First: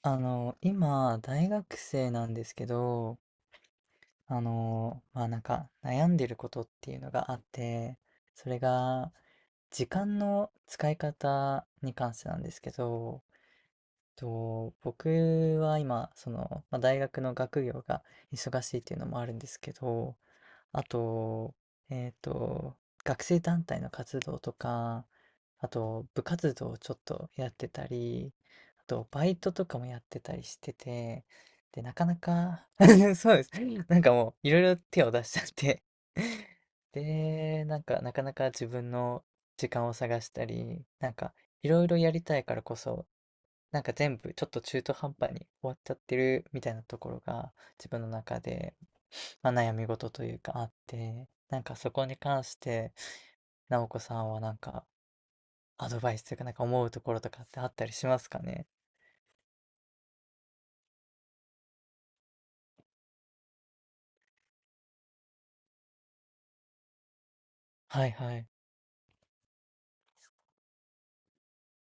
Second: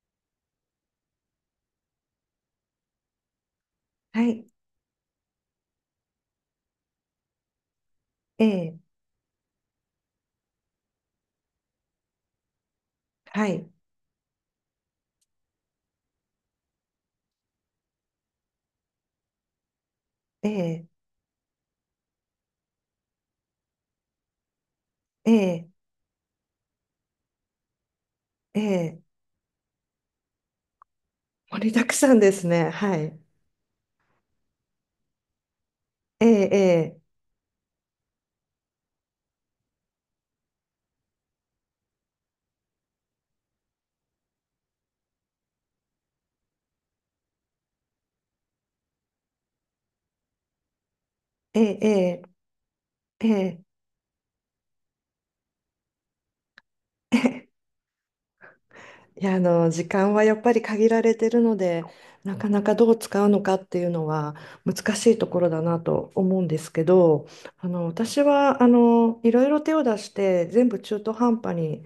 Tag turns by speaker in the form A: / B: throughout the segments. A: 今、大学生なんですけど、
B: はい。
A: まあなんか悩んでることっていうのがあって、
B: え
A: それ
B: え、
A: が時間の使い方に関してなんですけど、
B: はい。
A: と僕は今、その、まあ、大学の学業が忙しいっていうのもあるんですけど、
B: え
A: あ
B: え、
A: と、えっと、学生団体の活動とか、
B: え
A: あ
B: え、
A: と、部活動をちょっとやってたり、
B: え
A: あ
B: え、
A: と、バイトとかもやってたりしてて、
B: 盛り
A: で、
B: だく
A: なか
B: さ
A: な
B: んです
A: か
B: ね。は い。
A: そうです。なんかもう、いろいろ手を出しちゃって、
B: ええ、
A: で、なんか、なかなか自分の時間を探したり、なんか、いろいろやりたいからこそ、なんか全部ちょっと中途半端に終わっちゃってるみたいなところが自分の中で、まあ、悩み事というかあって、な
B: え
A: んか
B: え、え
A: そこに
B: え、
A: 関して
B: ええ、ええ。
A: 直子さんはなんかアドバイスというかなんか思うところとかってあったりしますかね。
B: いや、時間はやっぱり限られてるので、なかなかどう使うのかっていうのは難しいところだなと思うんですけど、
A: はい
B: 私
A: はい。
B: は、いろいろ手を出して全部中途半端に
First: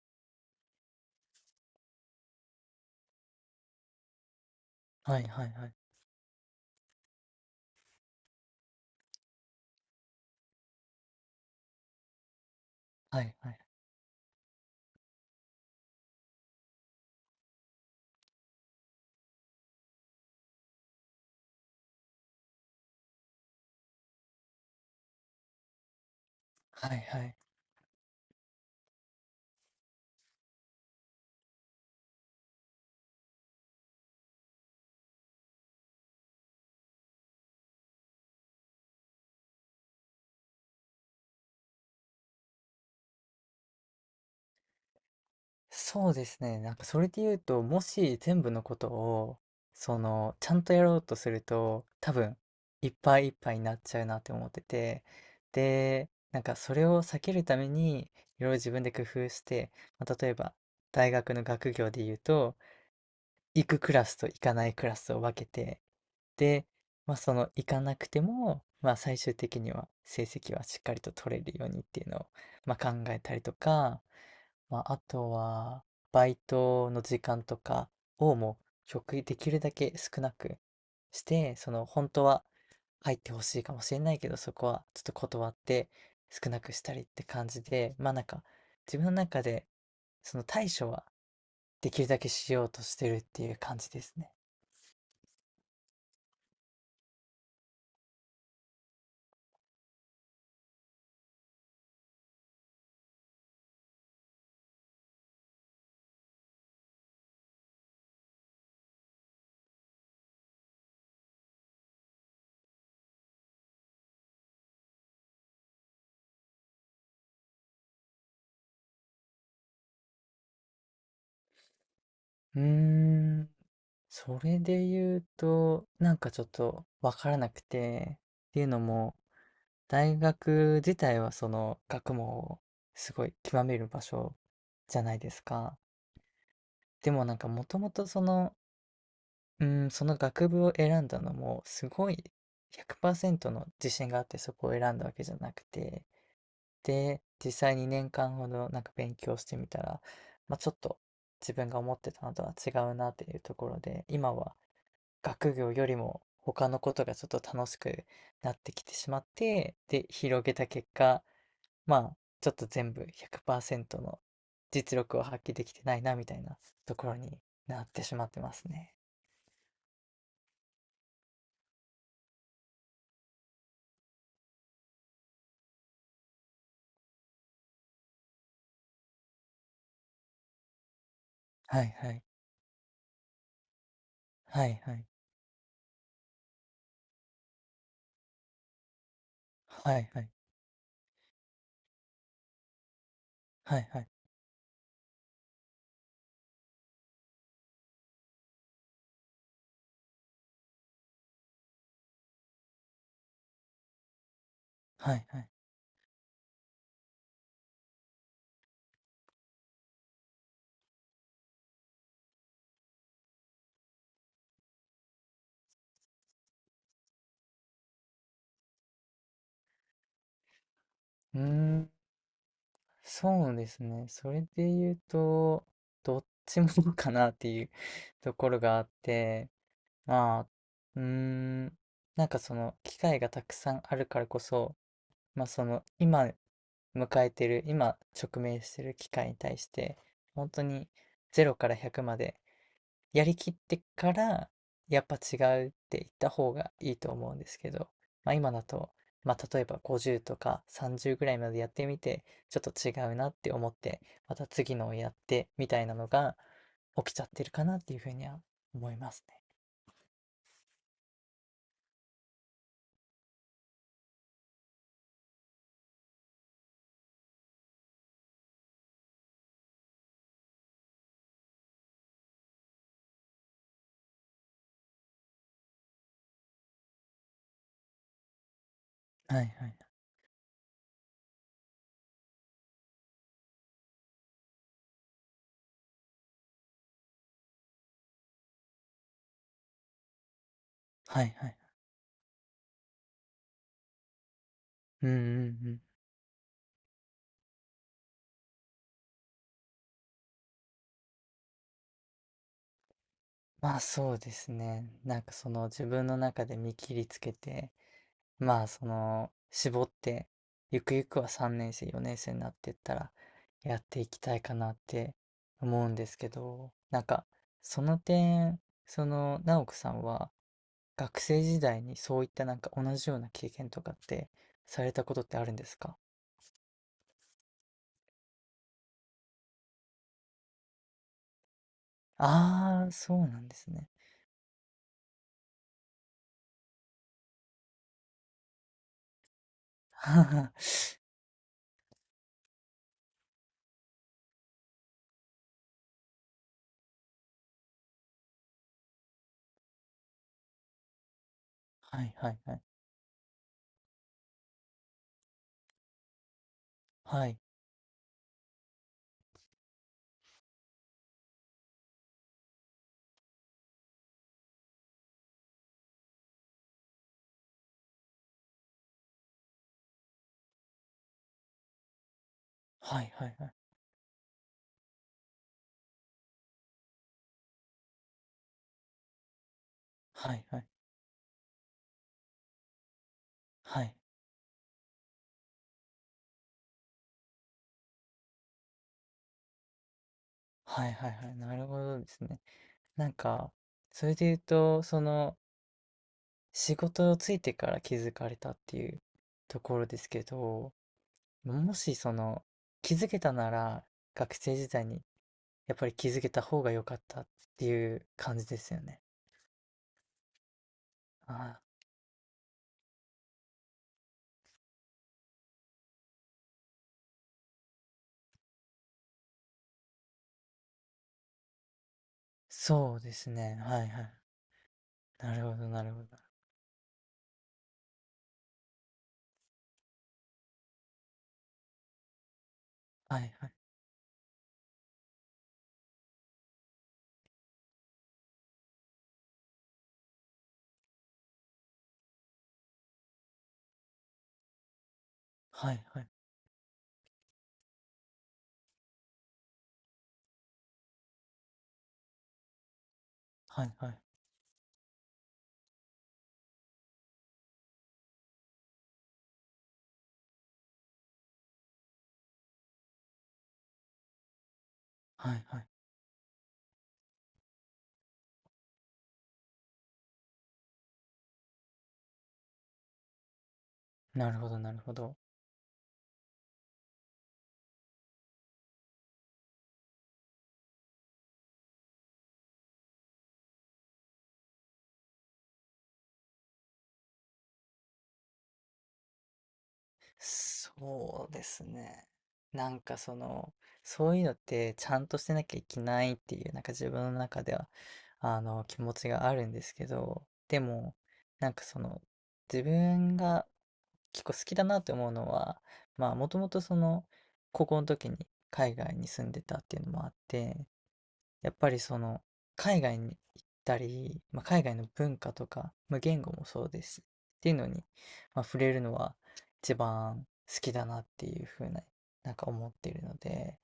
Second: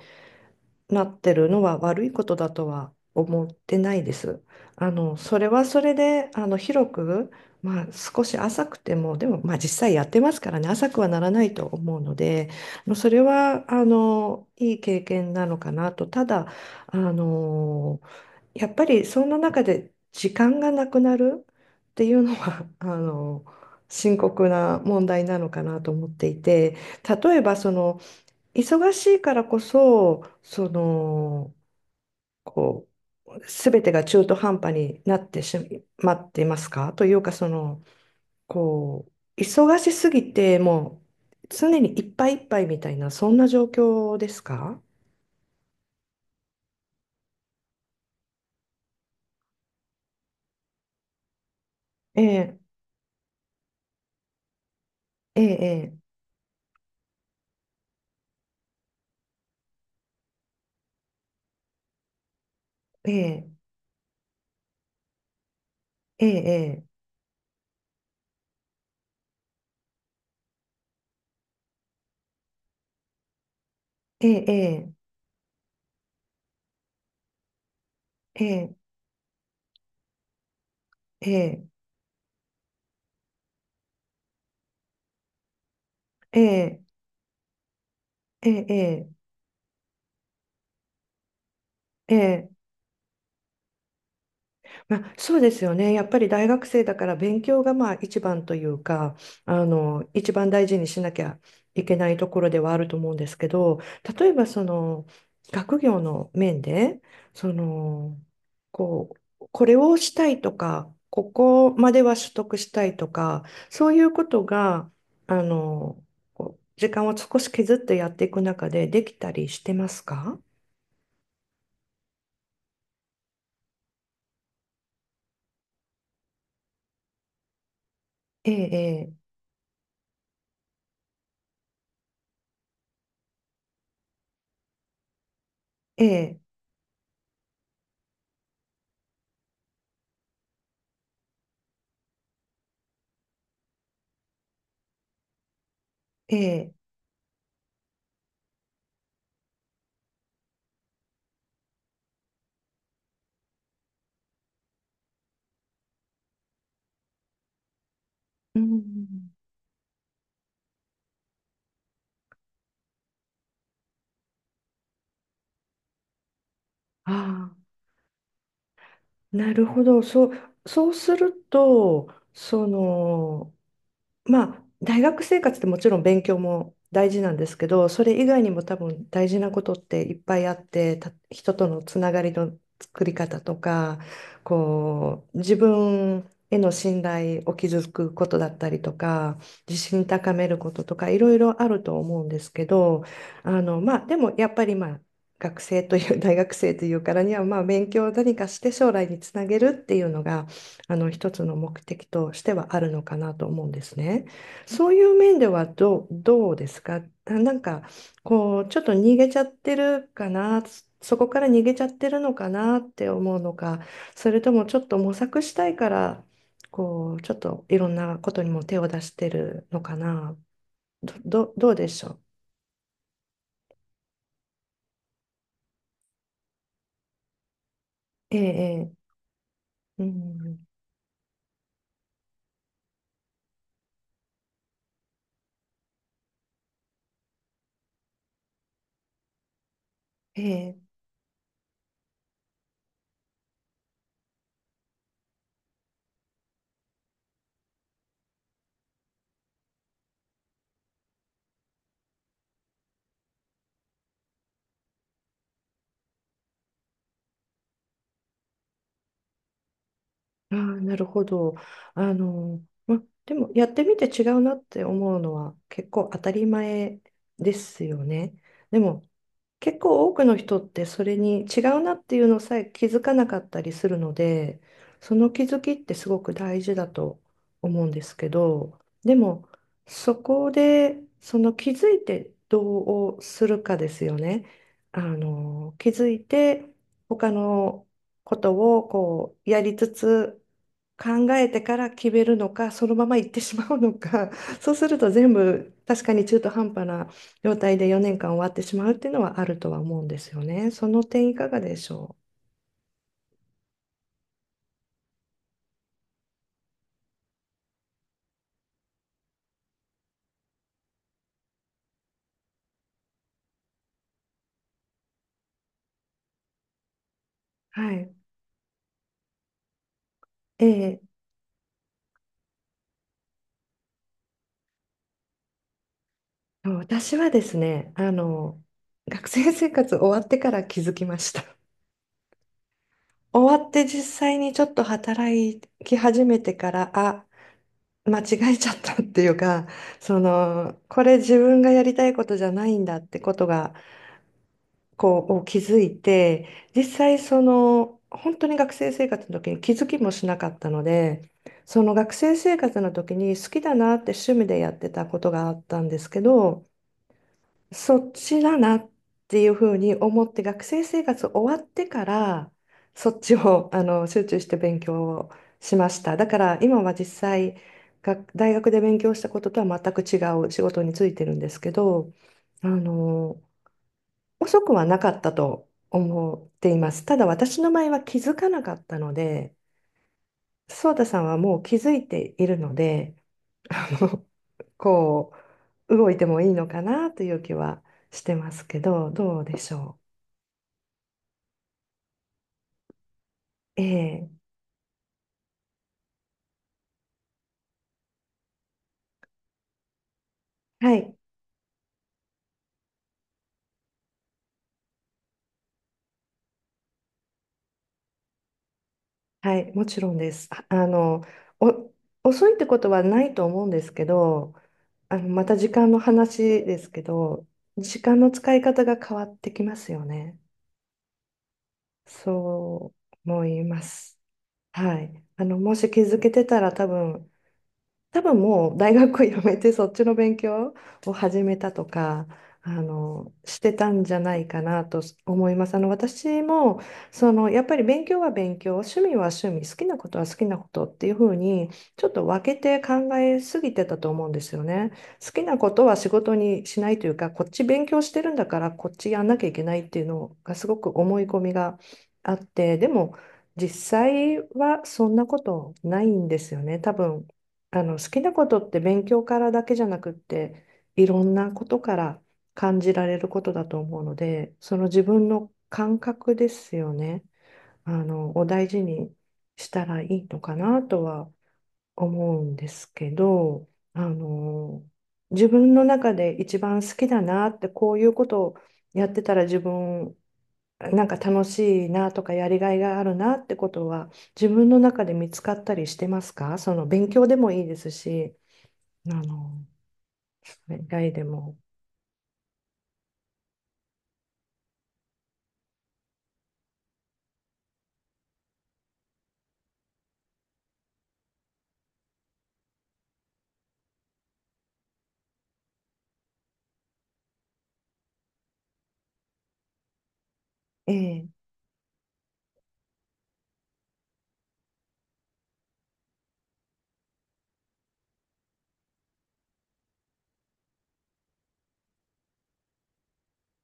B: なってるのは悪いことだとは思ってないです。
A: はい
B: そ
A: は
B: れ
A: い
B: は
A: はい。
B: それで、広く、まあ、少し浅くても、でも、まあ、実際やってますからね、浅くはならないと思うので、まあそれ
A: はいはい。
B: は、いい経験なのかなと。ただ、あの、やっぱり、そんな中で時間がなくなるっていうのは、深刻な問題なのかなと思っていて、
A: はいは
B: 例
A: い。
B: えば、忙しいからこそ、こう、すべてが中途半端になってしまっていますかというか、こう、忙しすぎて、もう、常にいっぱいいっぱいみたいな、そんな状況ですか？
A: そうですね。なんかそれで言うと、もし全部のことを、その、ちゃんとやろうとすると、多
B: え
A: 分、
B: え、
A: いっぱいいっぱいになっちゃうなって思ってて、
B: ええ、
A: で、なんかそれを避けるために、いろいろ自分で工夫して、まあ、例えば、大学の学業で言うと、
B: ええ、
A: 行くクラスと行かないクラスを分けて、
B: え
A: で、
B: え、
A: まあその行かなくても、まあ最終的には成績はしっかりと取れるようにっていうのを、まあ考えたりとか、
B: ええ、え
A: ま
B: え、
A: あ、あとは、バイトの時間とかを
B: え
A: もう
B: え、
A: 極力できるだけ少なくし
B: え
A: て、
B: え、
A: その本当は入ってほしいかもしれないけど、そこはちょっと断って
B: え
A: 少なくし
B: え、
A: たりって感じで、まあなんか
B: え
A: 自分
B: え、
A: の中でその対処はできる
B: え
A: だけ
B: え、
A: しようとしてるっていう感じですね。
B: まあ、そうですよね。やっぱり大学生だから勉強がまあ一番というか、一番大事にしなきゃいけないところではあると思うんですけど、例えばその学業の面で、その、こう、これをしたいとか、ここまでは取得したいとか、そういうことが、あの、こう時間を少し削ってやっていく中でできたりしてますか？
A: うーん、それで言うと、なんかちょっとわからなくて、っ
B: え
A: ていうの
B: え、
A: も、大学自体はその学問をすごい極める場所じゃないですか。
B: ええ、
A: でもなんかもともとその、うん、その学部を選んだのもすごい100%の自信があってそこを選んだわけじゃなくて、
B: ええ、ええ、
A: で、実際に年間ほどなんか勉強してみたら、まあ、ちょっと自分が思ってたのとは違うなっていうところで、今は学業よりも他のことがちょっと楽しくなっ
B: う
A: てきてしまっ
B: ん、
A: て、で、広げた結果、まあ、ちょっと全部100%の実力を発揮できてないなみたいなとこ
B: あ
A: ろに
B: あ。
A: なってしまってますね。
B: なるほど。そう、そうすると、その、まあ、大学生活ってもちろん勉強も大事なんですけど、それ以外にも多分大事なことっていっぱいあって、た人との
A: はい
B: つ
A: は
B: なが
A: い。
B: りの作り方とか、
A: はいはい。
B: こう、自分への信頼を築くことだったりとか、自
A: は
B: 信
A: いはい。
B: 高めることとか、いろいろあると思うんですけど、
A: はいは
B: まあ、
A: い。
B: でもやっぱりまあ、学生という、大学生というからには、まあ、勉強を何かして将来につなげるっていうのが、あの一つの目的としてはあるのかなと思うんですね。そういう
A: はい
B: 面
A: は
B: で
A: い。
B: はどう、どうですか？あなんかこうちょっと逃げちゃってるかな、そこから逃げちゃってるのかなって思うのか、それともちょっと模索したいからこうちょっといろんなことにも手を出してるのかな。
A: うー
B: どうで
A: ん、
B: しょう？
A: そうですね。それで言うと、どっちも かなっていうと
B: え
A: ころがあっ
B: えええ
A: て、
B: う
A: まあ、
B: ん、
A: うーん、なんかその機会がたくさんあるからこそ、まあその今迎えてる、今直面してる機会に対して、本当
B: え
A: に
B: え、
A: 0から100までやりきってから、やっぱ違うって言った方がいいと思うんですけど、まあ今だと、まあ例えば50とか30ぐらいまでやってみて、ちょっと違うなって思って、また次のをやってみたいなのが起きちゃってるかなっていうふうには思いますね。
B: ああ、なるほど。ま、でもやってみて違うなって思うのは結構当たり前ですよね。でも結構多くの人ってそれに違うなっていうのさえ気づかなかったりするので、その気づきってすごく大事だと思うんですけど、で
A: は
B: も
A: いはい。
B: そこでその気づいてどうするかですよね。気づいて他のことをこうやりつつ
A: は
B: 考
A: い
B: え
A: はい。
B: てから決めるのか、そのまま行ってしまうのか、そうする
A: う
B: と
A: んう
B: 全
A: んう
B: 部
A: ん。
B: 確かに中途半端な状態で4年間終わってしまうっていうのはあるとは思うんですよね。その点いかがでしょ
A: まあそうですね。なんかその自分の中で見切りつけて、まあ、その、絞って、ゆくゆくは3年生、4年生になっていったら、やっていきたいかなって思うんですけど、なんか、
B: う。
A: そ
B: は
A: の
B: い。
A: 点、その、直子さんは、
B: ええ、
A: 学生時代にそういったなんか同じような経験とかって、されたことってあるんですか？
B: 私はですね、学生生活終わってから気づきました。
A: ああー、そう なんで
B: 終わ
A: す
B: って
A: ね。
B: 実際にちょっと働き始めてから、あ、間違えちゃったっていうか、そ
A: は
B: の、これ自分がやりたいことじゃないんだってことがこうを気づいて実際その本当に学生生活の時に気づきもしなかったので、その
A: い
B: 学
A: は
B: 生
A: いは
B: 生
A: い。
B: 活の時に好きだなって趣味でやってたことがあったんですけど、
A: はい
B: そっちだなっていうふうに思って学生生活終わってからそっちをあの集中して勉強をしました。だから今は実際学大学で勉強したこととは全く違う仕事についてるんですけど、あ
A: はいはい
B: の
A: はい。
B: 遅くはなかったと思っています。ただ私の場合は気づかなかったので、
A: はいはい
B: ソータさんはもう気づいているので、
A: は
B: あ
A: い。
B: の、こう、動いてもいいのかなという気はしてますけど、どうでしょ
A: はいはいはい。なるほどですね。なんか、
B: う？え
A: それで
B: え、
A: 言うと、その、仕事をついてから気づかれたっていうところですけど、
B: はい、
A: もしその気づけたなら学生時代にやっぱり気づけた方が良かったっていう感じですよね。
B: はい、もちろんです。ああの、
A: ああ、
B: お、遅いってことはないと思うんですけど、また時間の話ですけど、時間の使い方が変わってきますよね。そ
A: そうで
B: う
A: す
B: 思
A: ね。
B: い
A: は
B: ま
A: いはい。
B: す。はい。
A: なるほど
B: も
A: な
B: し
A: る
B: 気
A: ほど。
B: づけてたら多分、多分もう大学を辞めてそっちの勉強を始めたとか、
A: はいはい。
B: してたんじゃないかなと思います。私も、やっぱり勉強は勉強、趣味は趣味、好きなことは好きなことっていうふうに、ちょっと分けて考えすぎてたと思うんですよね。好きなこ
A: はい
B: とは
A: はい。
B: 仕事にしないというか、こっち勉強してるんだから、こっちやんなきゃいけないっていうのがすごく思い込みがあって、でも、
A: は
B: 実
A: いはい。
B: 際はそんなことないんですよね。多分あの好きなことって勉強からだけじゃなくっていろんなことから感じられることだと思うので、その自分
A: はい
B: の
A: はい。
B: 感覚ですよね。を大事にしたらいいのかなとは思うんですけど、あ
A: なるほどなる
B: の
A: ほど。
B: 自分の中で一番好きだなってこういうことをやってたら自分なんか楽しいなとかやりがいがあるなってことは自分の中で見つかったりしてますか？その勉強でもいいですし。あの、それ以外で
A: そうで
B: も。
A: すね。なんかその、そういうのってちゃんとしてなきゃいけないっていう、なんか自分の中では、あの、気持ちがあるんですけど、でも、なんかその、自分が結構好きだなって思うのは、まあ、もともとその、高校の時に海外に住んでたっていうのもあって、
B: ええ、
A: やっぱりその海外に行ったり、まあ、海外の文化とか、まあ、言語もそうですしっていうのに、まあ、触れるのは一番好きだなっていうふうな、なんか思っているので、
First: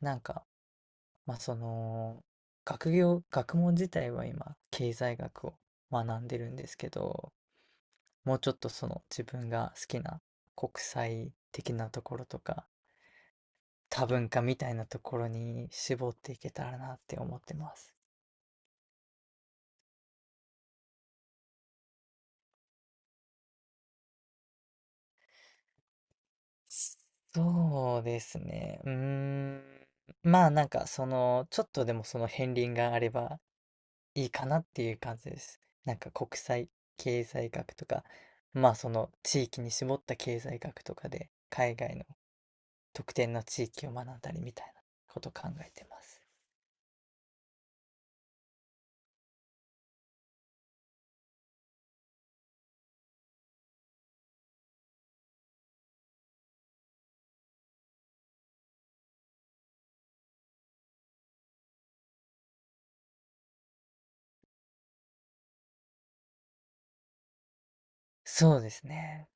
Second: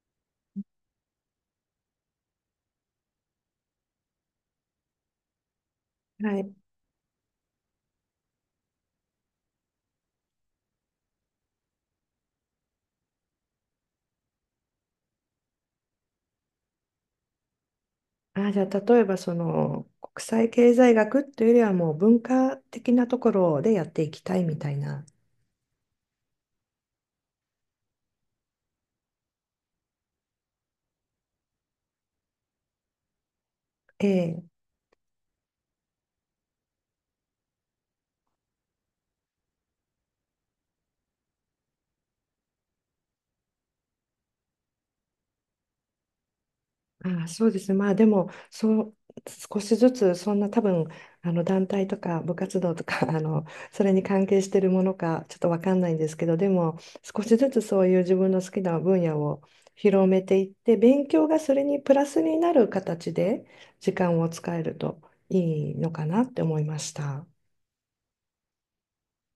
A: なんか、まあ、その学業、学問自体は今経済学を学ん
B: は
A: でる
B: い。
A: んですけど、もうちょっとその自分が好きな国際的なところとか多文化みたいなところに絞っていけたらなって思ってます。
B: あ、じゃあ、例えば、国際経済学というよりは、もう文化的なところでやっていきたいみたいな。
A: そうですね。うーん。まあなんかその、ちょっとでもその片鱗があればいい
B: え
A: か
B: え、
A: なっていう感じです。なんか国際経済学とか、まあその地域に絞った経済学とかで海外の特定の地域を学んだりみたいなこと考えてます。
B: ああ、そうですね。まあでも、そう、少しずつ、そんな多分、団体とか部活動とか、それに関係してるものか、ちょっとわかんないんですけど、でも、少しずつそういう自分の好きな分野を広めていって、勉強がそれにプラスになる形で時間を使えるといいのかなって思いました。
A: そうですね。